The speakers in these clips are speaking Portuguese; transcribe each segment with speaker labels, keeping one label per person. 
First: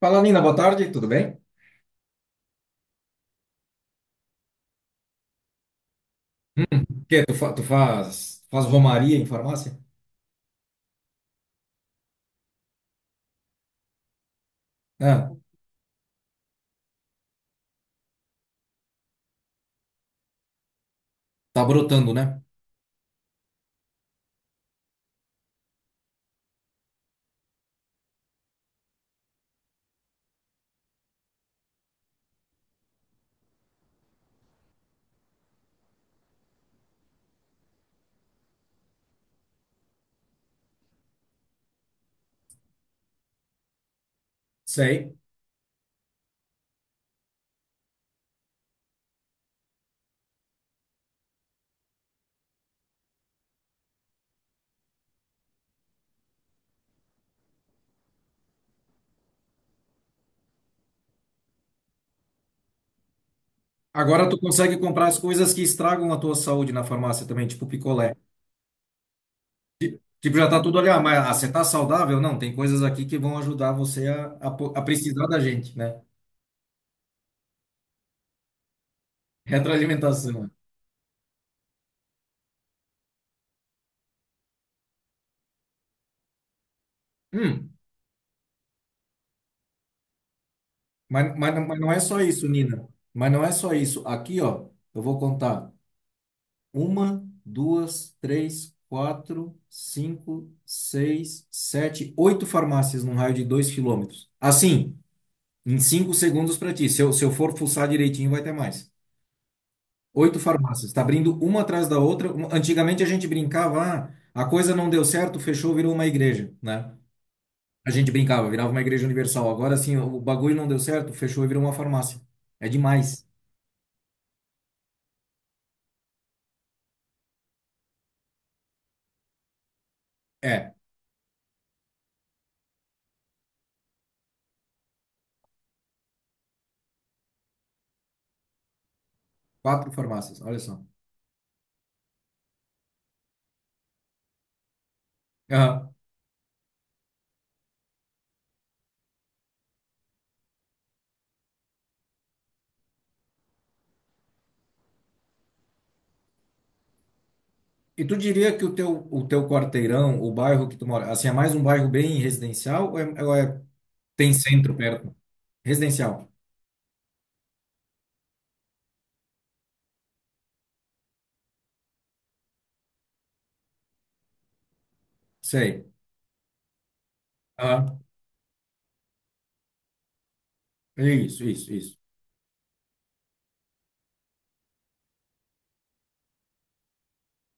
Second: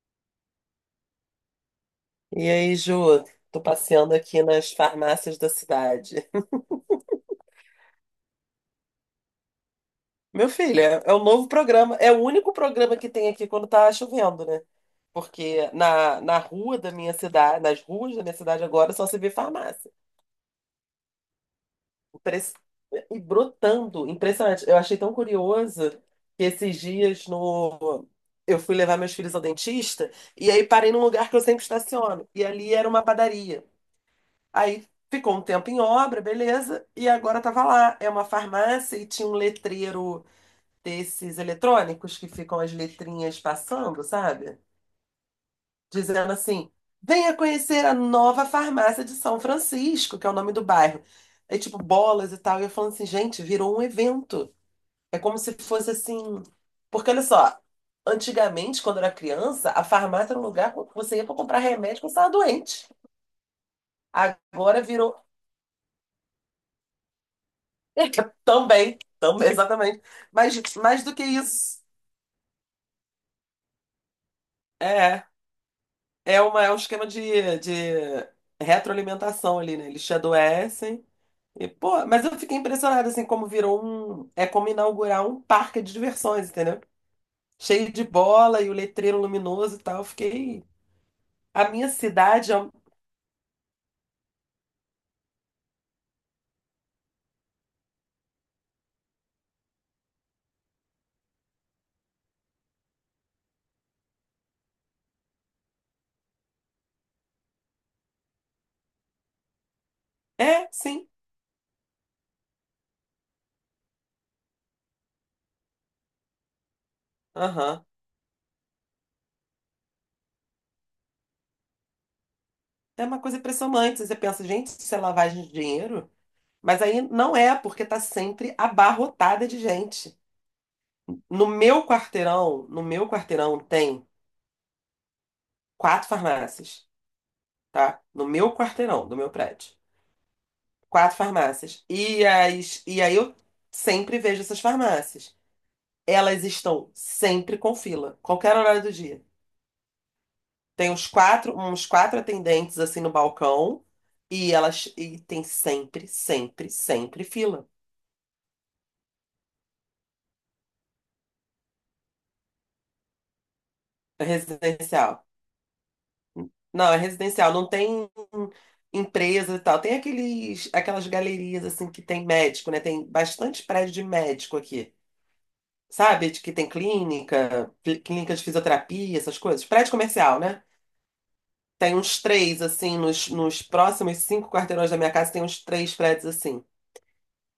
Speaker 1: Fala, Nina, boa tarde, tudo bem?
Speaker 2: E aí, Ju, tô passeando aqui nas farmácias da cidade.
Speaker 1: Hum, que tu, tu faz romaria em farmácia?
Speaker 2: Meu filho, é o novo programa, é o único programa que tem aqui quando tá chovendo, né?
Speaker 1: Ah,
Speaker 2: Porque na rua da minha cidade, nas ruas da minha cidade agora só se vê farmácia.
Speaker 1: tá brotando, né?
Speaker 2: Impress- E brotando, impressionante. Eu achei tão curioso que esses dias no... eu fui levar meus filhos ao dentista e aí parei num lugar que eu sempre estaciono. E ali era uma padaria. Aí ficou um tempo em obra, beleza, e agora tava lá. É uma farmácia e tinha um letreiro desses eletrônicos que ficam as letrinhas passando, sabe?
Speaker 1: Sei.
Speaker 2: Dizendo assim: venha conhecer a nova farmácia de São Francisco, que é o nome do bairro. Aí, tipo, bolas e tal. E eu falando assim, gente, virou um evento. É como se fosse assim. Porque olha só, antigamente, quando eu era criança, a farmácia era um lugar que você ia para comprar remédio quando você estava doente.
Speaker 1: Agora tu consegue
Speaker 2: Agora
Speaker 1: comprar as
Speaker 2: virou
Speaker 1: coisas que estragam a tua saúde na farmácia também, tipo picolé.
Speaker 2: Também, também, exatamente.
Speaker 1: Tipo, já
Speaker 2: Mas
Speaker 1: tá tudo ali, ah,
Speaker 2: mais do
Speaker 1: mas
Speaker 2: que
Speaker 1: ah, você tá
Speaker 2: isso,
Speaker 1: saudável? Não, tem coisas aqui que vão ajudar você a precisar
Speaker 2: é,
Speaker 1: da gente, né?
Speaker 2: é um esquema de retroalimentação ali, né? Eles te
Speaker 1: Retroalimentação.
Speaker 2: adoecem. E, pô, mas eu fiquei impressionada, assim, como virou É como inaugurar um parque de diversões, entendeu?
Speaker 1: Hum,
Speaker 2: Cheio de bola e o letreiro luminoso e tal. Eu fiquei. A
Speaker 1: mas
Speaker 2: minha
Speaker 1: não é só isso,
Speaker 2: cidade é.
Speaker 1: Nina. Mas não é só isso. Aqui, ó, eu vou contar. Uma, duas, três, quatro, cinco, seis, sete, oito farmácias num raio de 2 km. Assim, em cinco segundos para ti. Se eu for fuçar direitinho, vai ter mais. Oito
Speaker 2: É,
Speaker 1: farmácias. Está
Speaker 2: sim.
Speaker 1: abrindo uma atrás da outra. Antigamente a gente brincava, ah, a coisa não deu certo, fechou, virou uma igreja, né?
Speaker 2: Aham.
Speaker 1: A gente brincava, virava uma igreja universal. Agora sim, o bagulho não deu certo, fechou e virou uma farmácia. É
Speaker 2: É uma
Speaker 1: demais.
Speaker 2: coisa impressionante. Você pensa, gente, isso é lavagem de dinheiro? Mas aí não é, porque tá sempre abarrotada de gente.
Speaker 1: É,
Speaker 2: No meu quarteirão tem quatro farmácias, tá? No meu quarteirão, do meu prédio.
Speaker 1: quatro farmácias, olha só.
Speaker 2: Quatro farmácias. E aí eu sempre vejo essas farmácias. Elas estão sempre com fila, qualquer horário do dia. Tem uns quatro atendentes assim no balcão e elas e tem sempre, sempre, sempre fila.
Speaker 1: E tu diria que o teu quarteirão, o bairro que tu mora, assim, é mais um bairro bem residencial ou é- tem centro perto?
Speaker 2: Residencial.
Speaker 1: Residencial,
Speaker 2: Não, é residencial, não tem empresa e tal. Tem aquelas galerias assim que tem médico, né? Tem bastante prédio de médico aqui.
Speaker 1: sei.
Speaker 2: Sabe? De Que tem clínica,
Speaker 1: Ah,
Speaker 2: clínica de fisioterapia, essas coisas. Prédio comercial, né?
Speaker 1: isso, isso,
Speaker 2: Tem
Speaker 1: isso.
Speaker 2: uns três, assim, nos próximos cinco quarteirões da minha casa, tem uns três prédios assim.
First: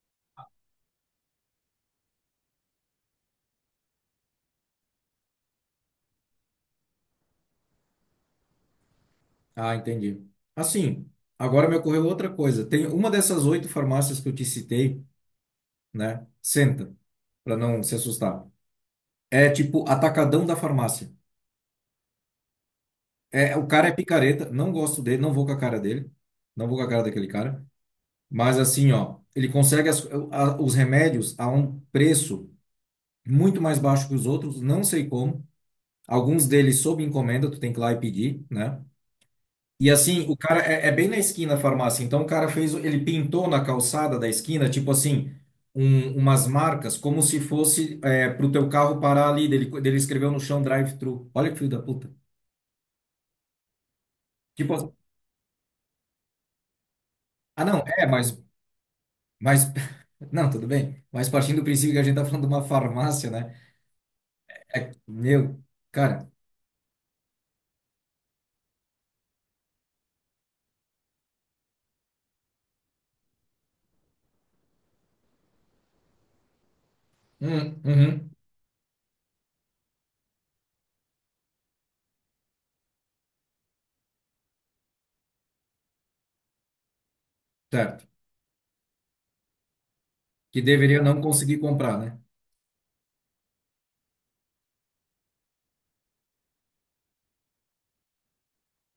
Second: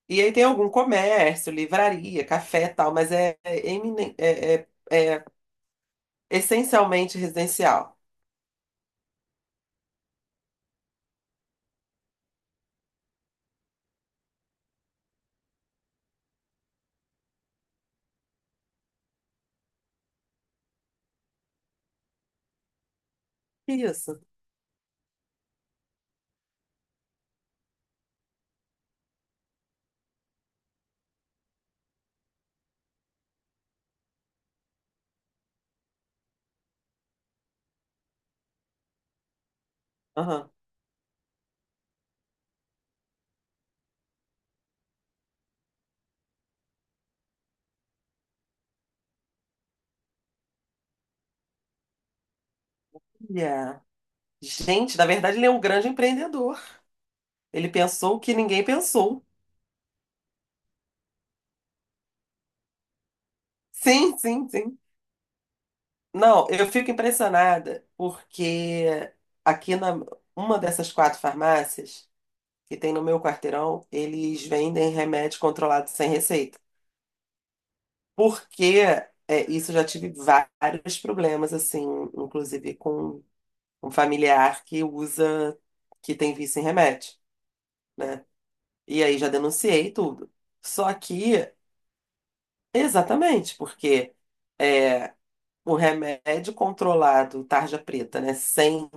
Speaker 2: E aí tem algum comércio, livraria, café e tal, mas essencialmente residencial.
Speaker 1: Ah, entendi. Assim, agora me ocorreu outra coisa. Tem uma dessas oito farmácias que eu te citei, né? Senta, para não se assustar. É tipo atacadão da farmácia. É, o cara é
Speaker 2: Isso.
Speaker 1: picareta, não gosto dele, não vou com a cara dele, não vou com a cara daquele cara. Mas assim, ó, ele consegue os remédios a um preço muito mais baixo que os outros, não sei como. Alguns deles sob encomenda, tu tem que ir lá e pedir, né? E assim,
Speaker 2: Aham.
Speaker 1: é bem na esquina a farmácia. Então o cara fez, ele pintou na calçada da esquina, tipo assim, umas marcas, como se fosse é, pro teu carro parar ali. Dele escreveu no chão drive-thru. Olha que filho da puta.
Speaker 2: Yeah.
Speaker 1: Tipo, assim,
Speaker 2: Gente, na verdade, ele é um grande empreendedor.
Speaker 1: ah
Speaker 2: Ele
Speaker 1: não,
Speaker 2: pensou o que ninguém pensou.
Speaker 1: mas, não, tudo bem. Mas partindo do princípio que a gente tá falando de uma farmácia, né?
Speaker 2: Sim, sim, sim.
Speaker 1: É, meu, cara,
Speaker 2: Não, eu fico impressionada porque aqui na uma dessas quatro farmácias que tem no meu quarteirão, eles vendem remédio controlado sem receita.
Speaker 1: uhum,
Speaker 2: Porque isso eu já tive vários problemas, assim, inclusive com um familiar que tem vício em remédio.
Speaker 1: certo.
Speaker 2: E aí já denunciei tudo.
Speaker 1: Que
Speaker 2: Só
Speaker 1: deveria não
Speaker 2: que,
Speaker 1: conseguir comprar, né?
Speaker 2: exatamente, porque é, o remédio controlado, tarja preta, né, sem,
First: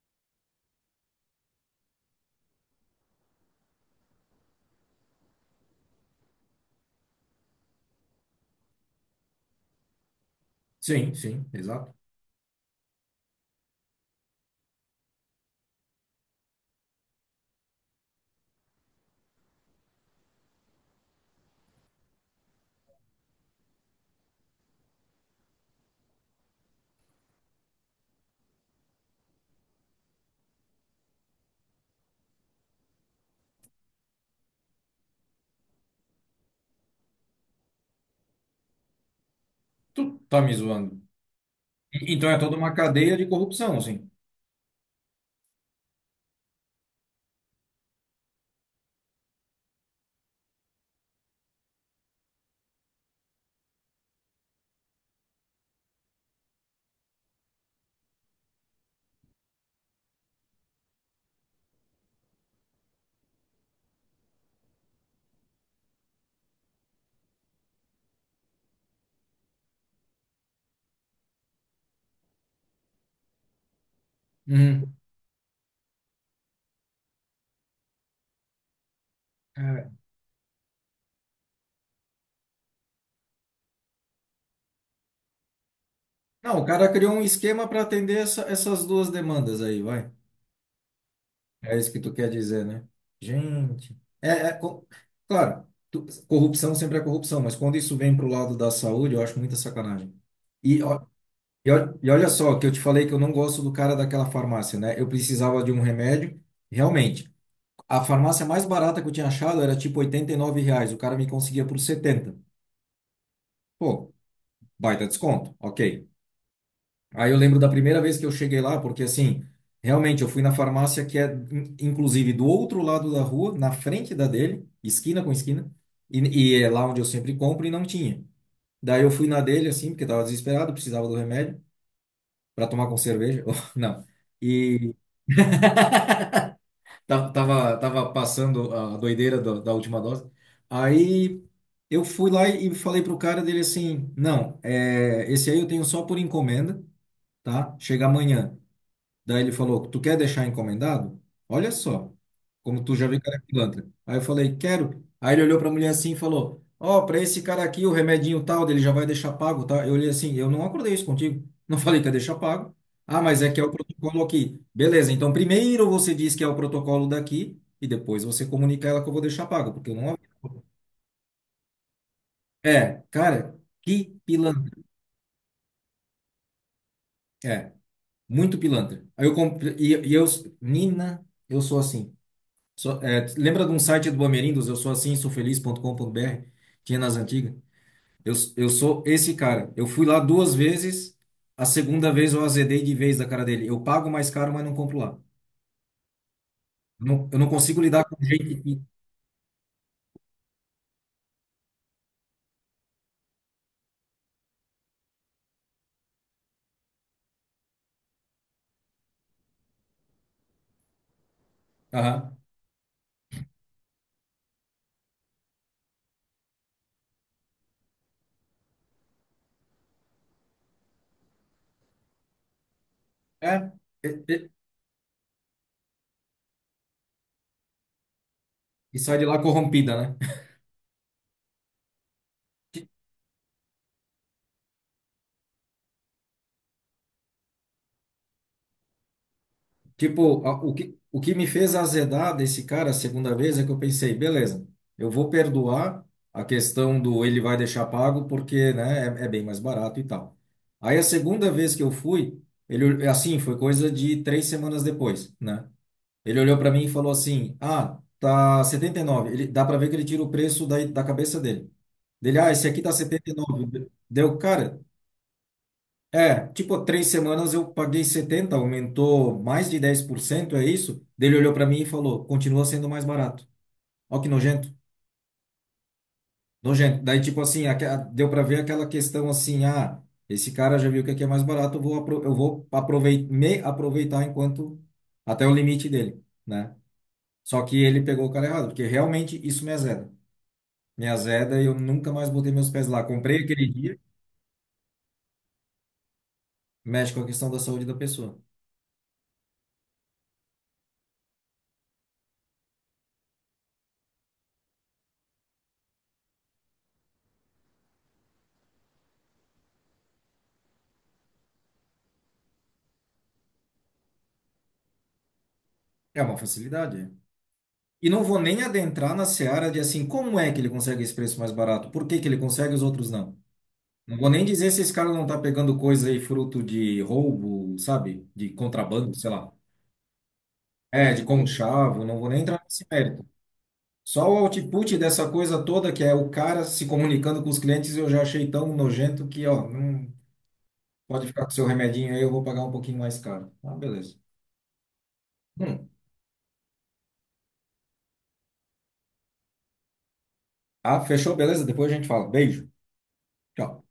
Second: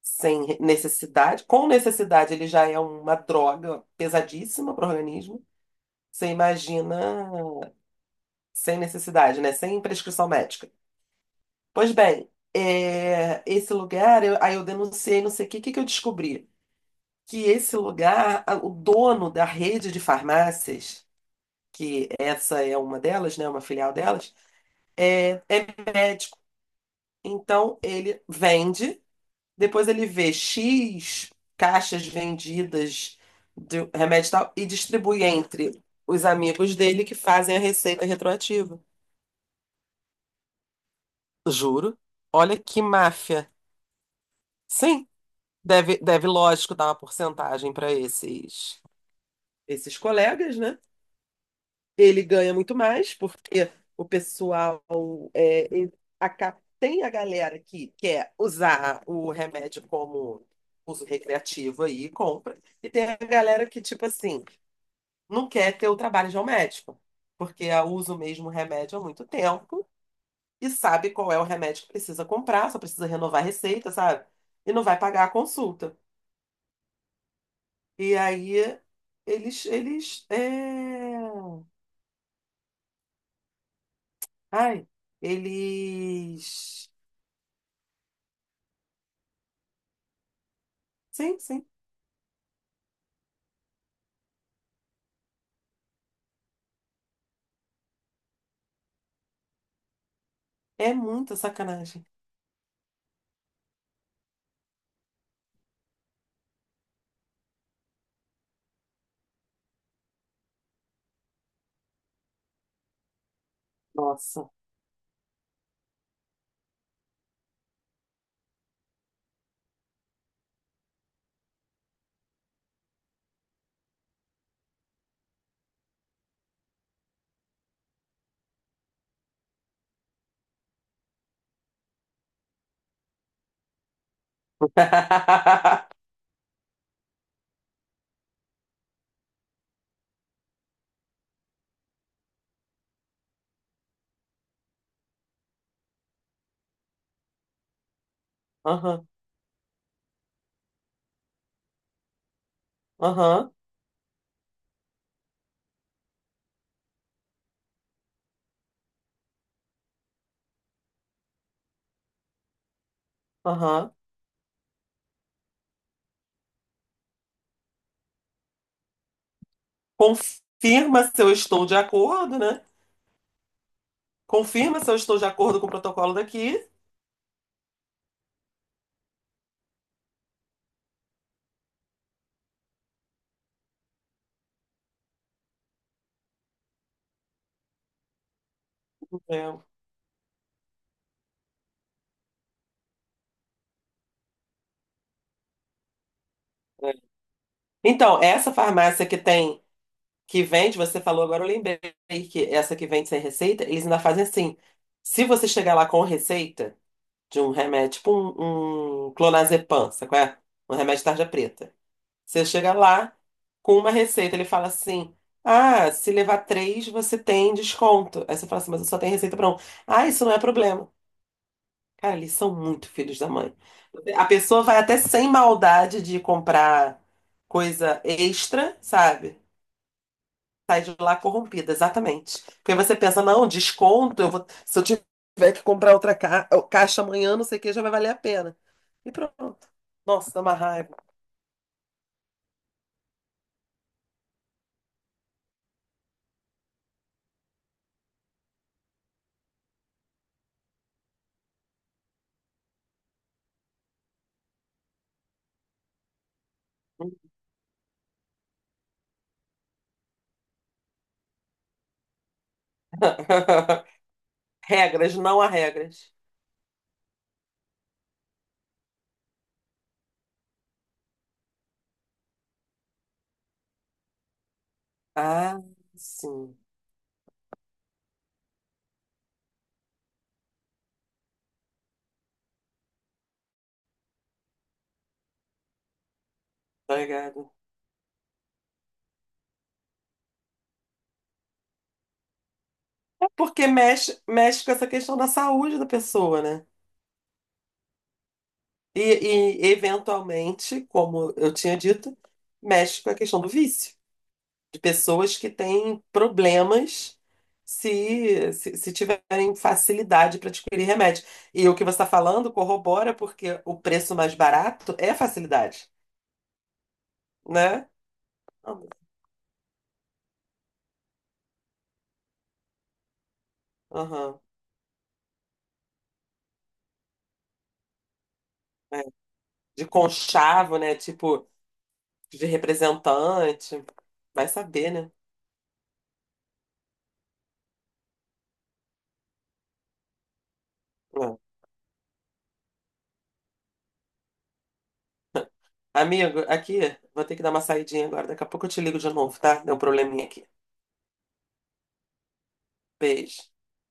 Speaker 2: sem necessidade, com necessidade ele já é uma droga pesadíssima para o organismo. Você imagina sem necessidade, né? Sem prescrição médica.
Speaker 1: Sim, sim,
Speaker 2: Pois
Speaker 1: exato.
Speaker 2: bem, esse lugar, aí eu denunciei, não sei o que que eu descobri? Que esse lugar, o dono da rede de farmácias, que essa é uma delas, né? Uma filial delas, é médico. Então ele vende, depois ele vê X caixas vendidas de remédio e tal e distribui entre os amigos dele que fazem a receita retroativa.
Speaker 1: Tu tá me zoando.
Speaker 2: Juro.
Speaker 1: Então é toda
Speaker 2: Olha
Speaker 1: uma
Speaker 2: que
Speaker 1: cadeia de
Speaker 2: máfia.
Speaker 1: corrupção, assim.
Speaker 2: Sim. Deve, lógico, dar uma porcentagem para esses colegas, né? Ele ganha muito mais, porque o pessoal ele tem a galera que quer usar o remédio como uso recreativo aí, e compra, e tem a galera que, tipo assim, não quer ter o trabalho de um médico, porque a usa o mesmo remédio há muito tempo e sabe qual é o remédio que precisa comprar, só precisa renovar a receita, sabe? E não
Speaker 1: Uhum.
Speaker 2: vai pagar a consulta. E aí eles,
Speaker 1: É.
Speaker 2: eles, é... ai,
Speaker 1: Não, o
Speaker 2: eles,
Speaker 1: cara criou um esquema para atender essas duas demandas aí, vai.
Speaker 2: sim, sim,
Speaker 1: É isso que tu quer dizer, né? Gente. Claro, corrupção sempre é corrupção, mas quando isso vem pro lado da saúde, eu acho muita sacanagem. E,
Speaker 2: é
Speaker 1: ó-
Speaker 2: muita sacanagem.
Speaker 1: e olha só, que eu te falei que eu não gosto do cara daquela farmácia, né? Eu precisava de um remédio, realmente. A farmácia mais barata que eu tinha achado era tipo R$ 89. O cara me conseguia por 70. Pô,
Speaker 2: Nossa.
Speaker 1: baita desconto. Ok. Aí eu lembro da primeira vez que eu cheguei lá, porque assim, realmente eu fui na farmácia que é, inclusive, do outro lado da rua, na frente da dele, esquina com esquina, e, e é lá onde eu sempre compro e não tinha. Daí eu fui na dele, assim, porque tava desesperado, precisava do remédio para tomar com cerveja. Não. Tava passando a doideira da última dose. Aí eu fui lá e falei pro cara dele assim: não, é, esse aí eu tenho só por encomenda, tá? Chega amanhã.
Speaker 2: Aham,
Speaker 1: Daí ele falou: tu quer deixar encomendado? Olha só, como tu já viu cara
Speaker 2: aham,
Speaker 1: pilantra. Aí eu falei: quero. Aí ele olhou para a mulher assim e falou: ó, para esse cara aqui, o remedinho tal, dele já vai deixar pago, tá? Eu olhei assim: eu não acordei isso contigo. Não falei que ia deixar pago. Ah, mas é que é o
Speaker 2: aham.
Speaker 1: protocolo aqui. Beleza, então primeiro você diz que é o protocolo daqui e depois você comunica a ela que eu vou deixar pago, porque eu não.
Speaker 2: Confirma se eu estou de acordo, né?
Speaker 1: É, cara, que
Speaker 2: Confirma
Speaker 1: pilantra.
Speaker 2: se eu estou de acordo com o protocolo daqui.
Speaker 1: É, muito pilantra. Aí eu comprei, Nina, eu sou assim. Lembra de um site do Bamerindos? Eu sou assim, sou feliz.com.br? Tinha nas antigas. Eu sou esse
Speaker 2: É,
Speaker 1: cara. Eu fui lá duas vezes, a segunda vez eu azedei de vez da cara dele. Eu pago mais caro, mas não compro lá.
Speaker 2: é.
Speaker 1: Eu não consigo lidar
Speaker 2: Então,
Speaker 1: com
Speaker 2: essa
Speaker 1: gente que.
Speaker 2: farmácia que vende, você falou agora, eu lembrei que essa que vende sem receita, eles ainda fazem assim. Se você chegar lá com receita de um remédio, tipo um clonazepam, sabe qual é? Um remédio de tarja preta.
Speaker 1: Aham.
Speaker 2: Você chega lá com uma receita, ele fala assim: ah, se levar três, você tem desconto. Aí você fala assim, mas eu só tenho receita para um. Ah, isso não é problema. Cara, eles são muito filhos da
Speaker 1: É,
Speaker 2: mãe.
Speaker 1: e,
Speaker 2: A
Speaker 1: e-
Speaker 2: pessoa vai até sem maldade de comprar coisa extra,
Speaker 1: e sai de lá
Speaker 2: sabe?
Speaker 1: corrompida, né?
Speaker 2: Sai de lá corrompida, exatamente. Porque você pensa, não, desconto, eu vou, se eu tiver que comprar outra caixa amanhã, não sei o que, já vai valer a pena. E pronto. Nossa, dá
Speaker 1: Tipo,
Speaker 2: uma raiva.
Speaker 1: o que me fez azedar desse cara a segunda vez é que eu pensei, beleza, eu vou perdoar a questão do ele vai deixar pago porque, né, é bem mais barato e tal. Aí a segunda vez que eu fui, ele, assim, foi coisa de três semanas depois, né? Ele olhou para mim e falou assim, ah, tá 79. Ele, dá para ver que ele tira o preço da cabeça dele. Dele, ah, esse aqui tá setenta e nove, Deu, cara,
Speaker 2: Regras, não há regras.
Speaker 1: é, tipo, três semanas eu paguei 70, aumentou mais de 10%, é isso? Daí ele olhou para mim e falou, continua sendo mais barato. Ó que nojento,
Speaker 2: Ah, sim.
Speaker 1: nojento. Daí, tipo assim, deu para ver aquela questão assim, ah, esse cara já viu que aqui é mais barato, eu vou, apro- eu vou aprovei- me aproveitar enquanto, até o limite dele, né?
Speaker 2: Obrigada.
Speaker 1: Só que ele pegou o cara errado, porque realmente isso me azeda. Me azeda e eu nunca mais botei meus pés lá.
Speaker 2: É
Speaker 1: Comprei
Speaker 2: porque
Speaker 1: aquele dia,
Speaker 2: mexe, mexe com essa questão da saúde da pessoa, né?
Speaker 1: mexe com a questão da saúde da pessoa.
Speaker 2: E, e, eventualmente, como eu tinha dito, mexe com a questão do vício, de pessoas que têm problemas se tiverem facilidade para adquirir remédio. E o que você está falando corrobora porque o preço mais barato é facilidade,
Speaker 1: É uma facilidade. É.
Speaker 2: né?
Speaker 1: E não vou nem adentrar na seara de assim, como é que ele consegue esse preço mais barato? Por que que ele consegue e os outros não? Não vou
Speaker 2: Aham,
Speaker 1: nem dizer se esse cara não tá pegando coisa aí fruto de roubo, sabe? De
Speaker 2: é.
Speaker 1: contrabando, sei lá.
Speaker 2: De conchavo, né?
Speaker 1: É, de
Speaker 2: Tipo,
Speaker 1: conchavo, não vou nem
Speaker 2: de
Speaker 1: entrar nesse mérito.
Speaker 2: representante.
Speaker 1: Só o
Speaker 2: Vai saber,
Speaker 1: output
Speaker 2: né?
Speaker 1: dessa coisa toda, que é o cara se comunicando com os clientes, eu já achei tão nojento que, ó, não pode
Speaker 2: É.
Speaker 1: ficar com seu remedinho aí, eu vou pagar um pouquinho mais caro. Ah, beleza. Hum.
Speaker 2: Amigo, aqui, vou ter que dar uma saidinha agora. Daqui a pouco eu te ligo de novo, tá? Deu um probleminha aqui.
Speaker 1: Ah, fechou, beleza? Depois a gente fala. Beijo.
Speaker 2: Beijo.
Speaker 1: Tchau.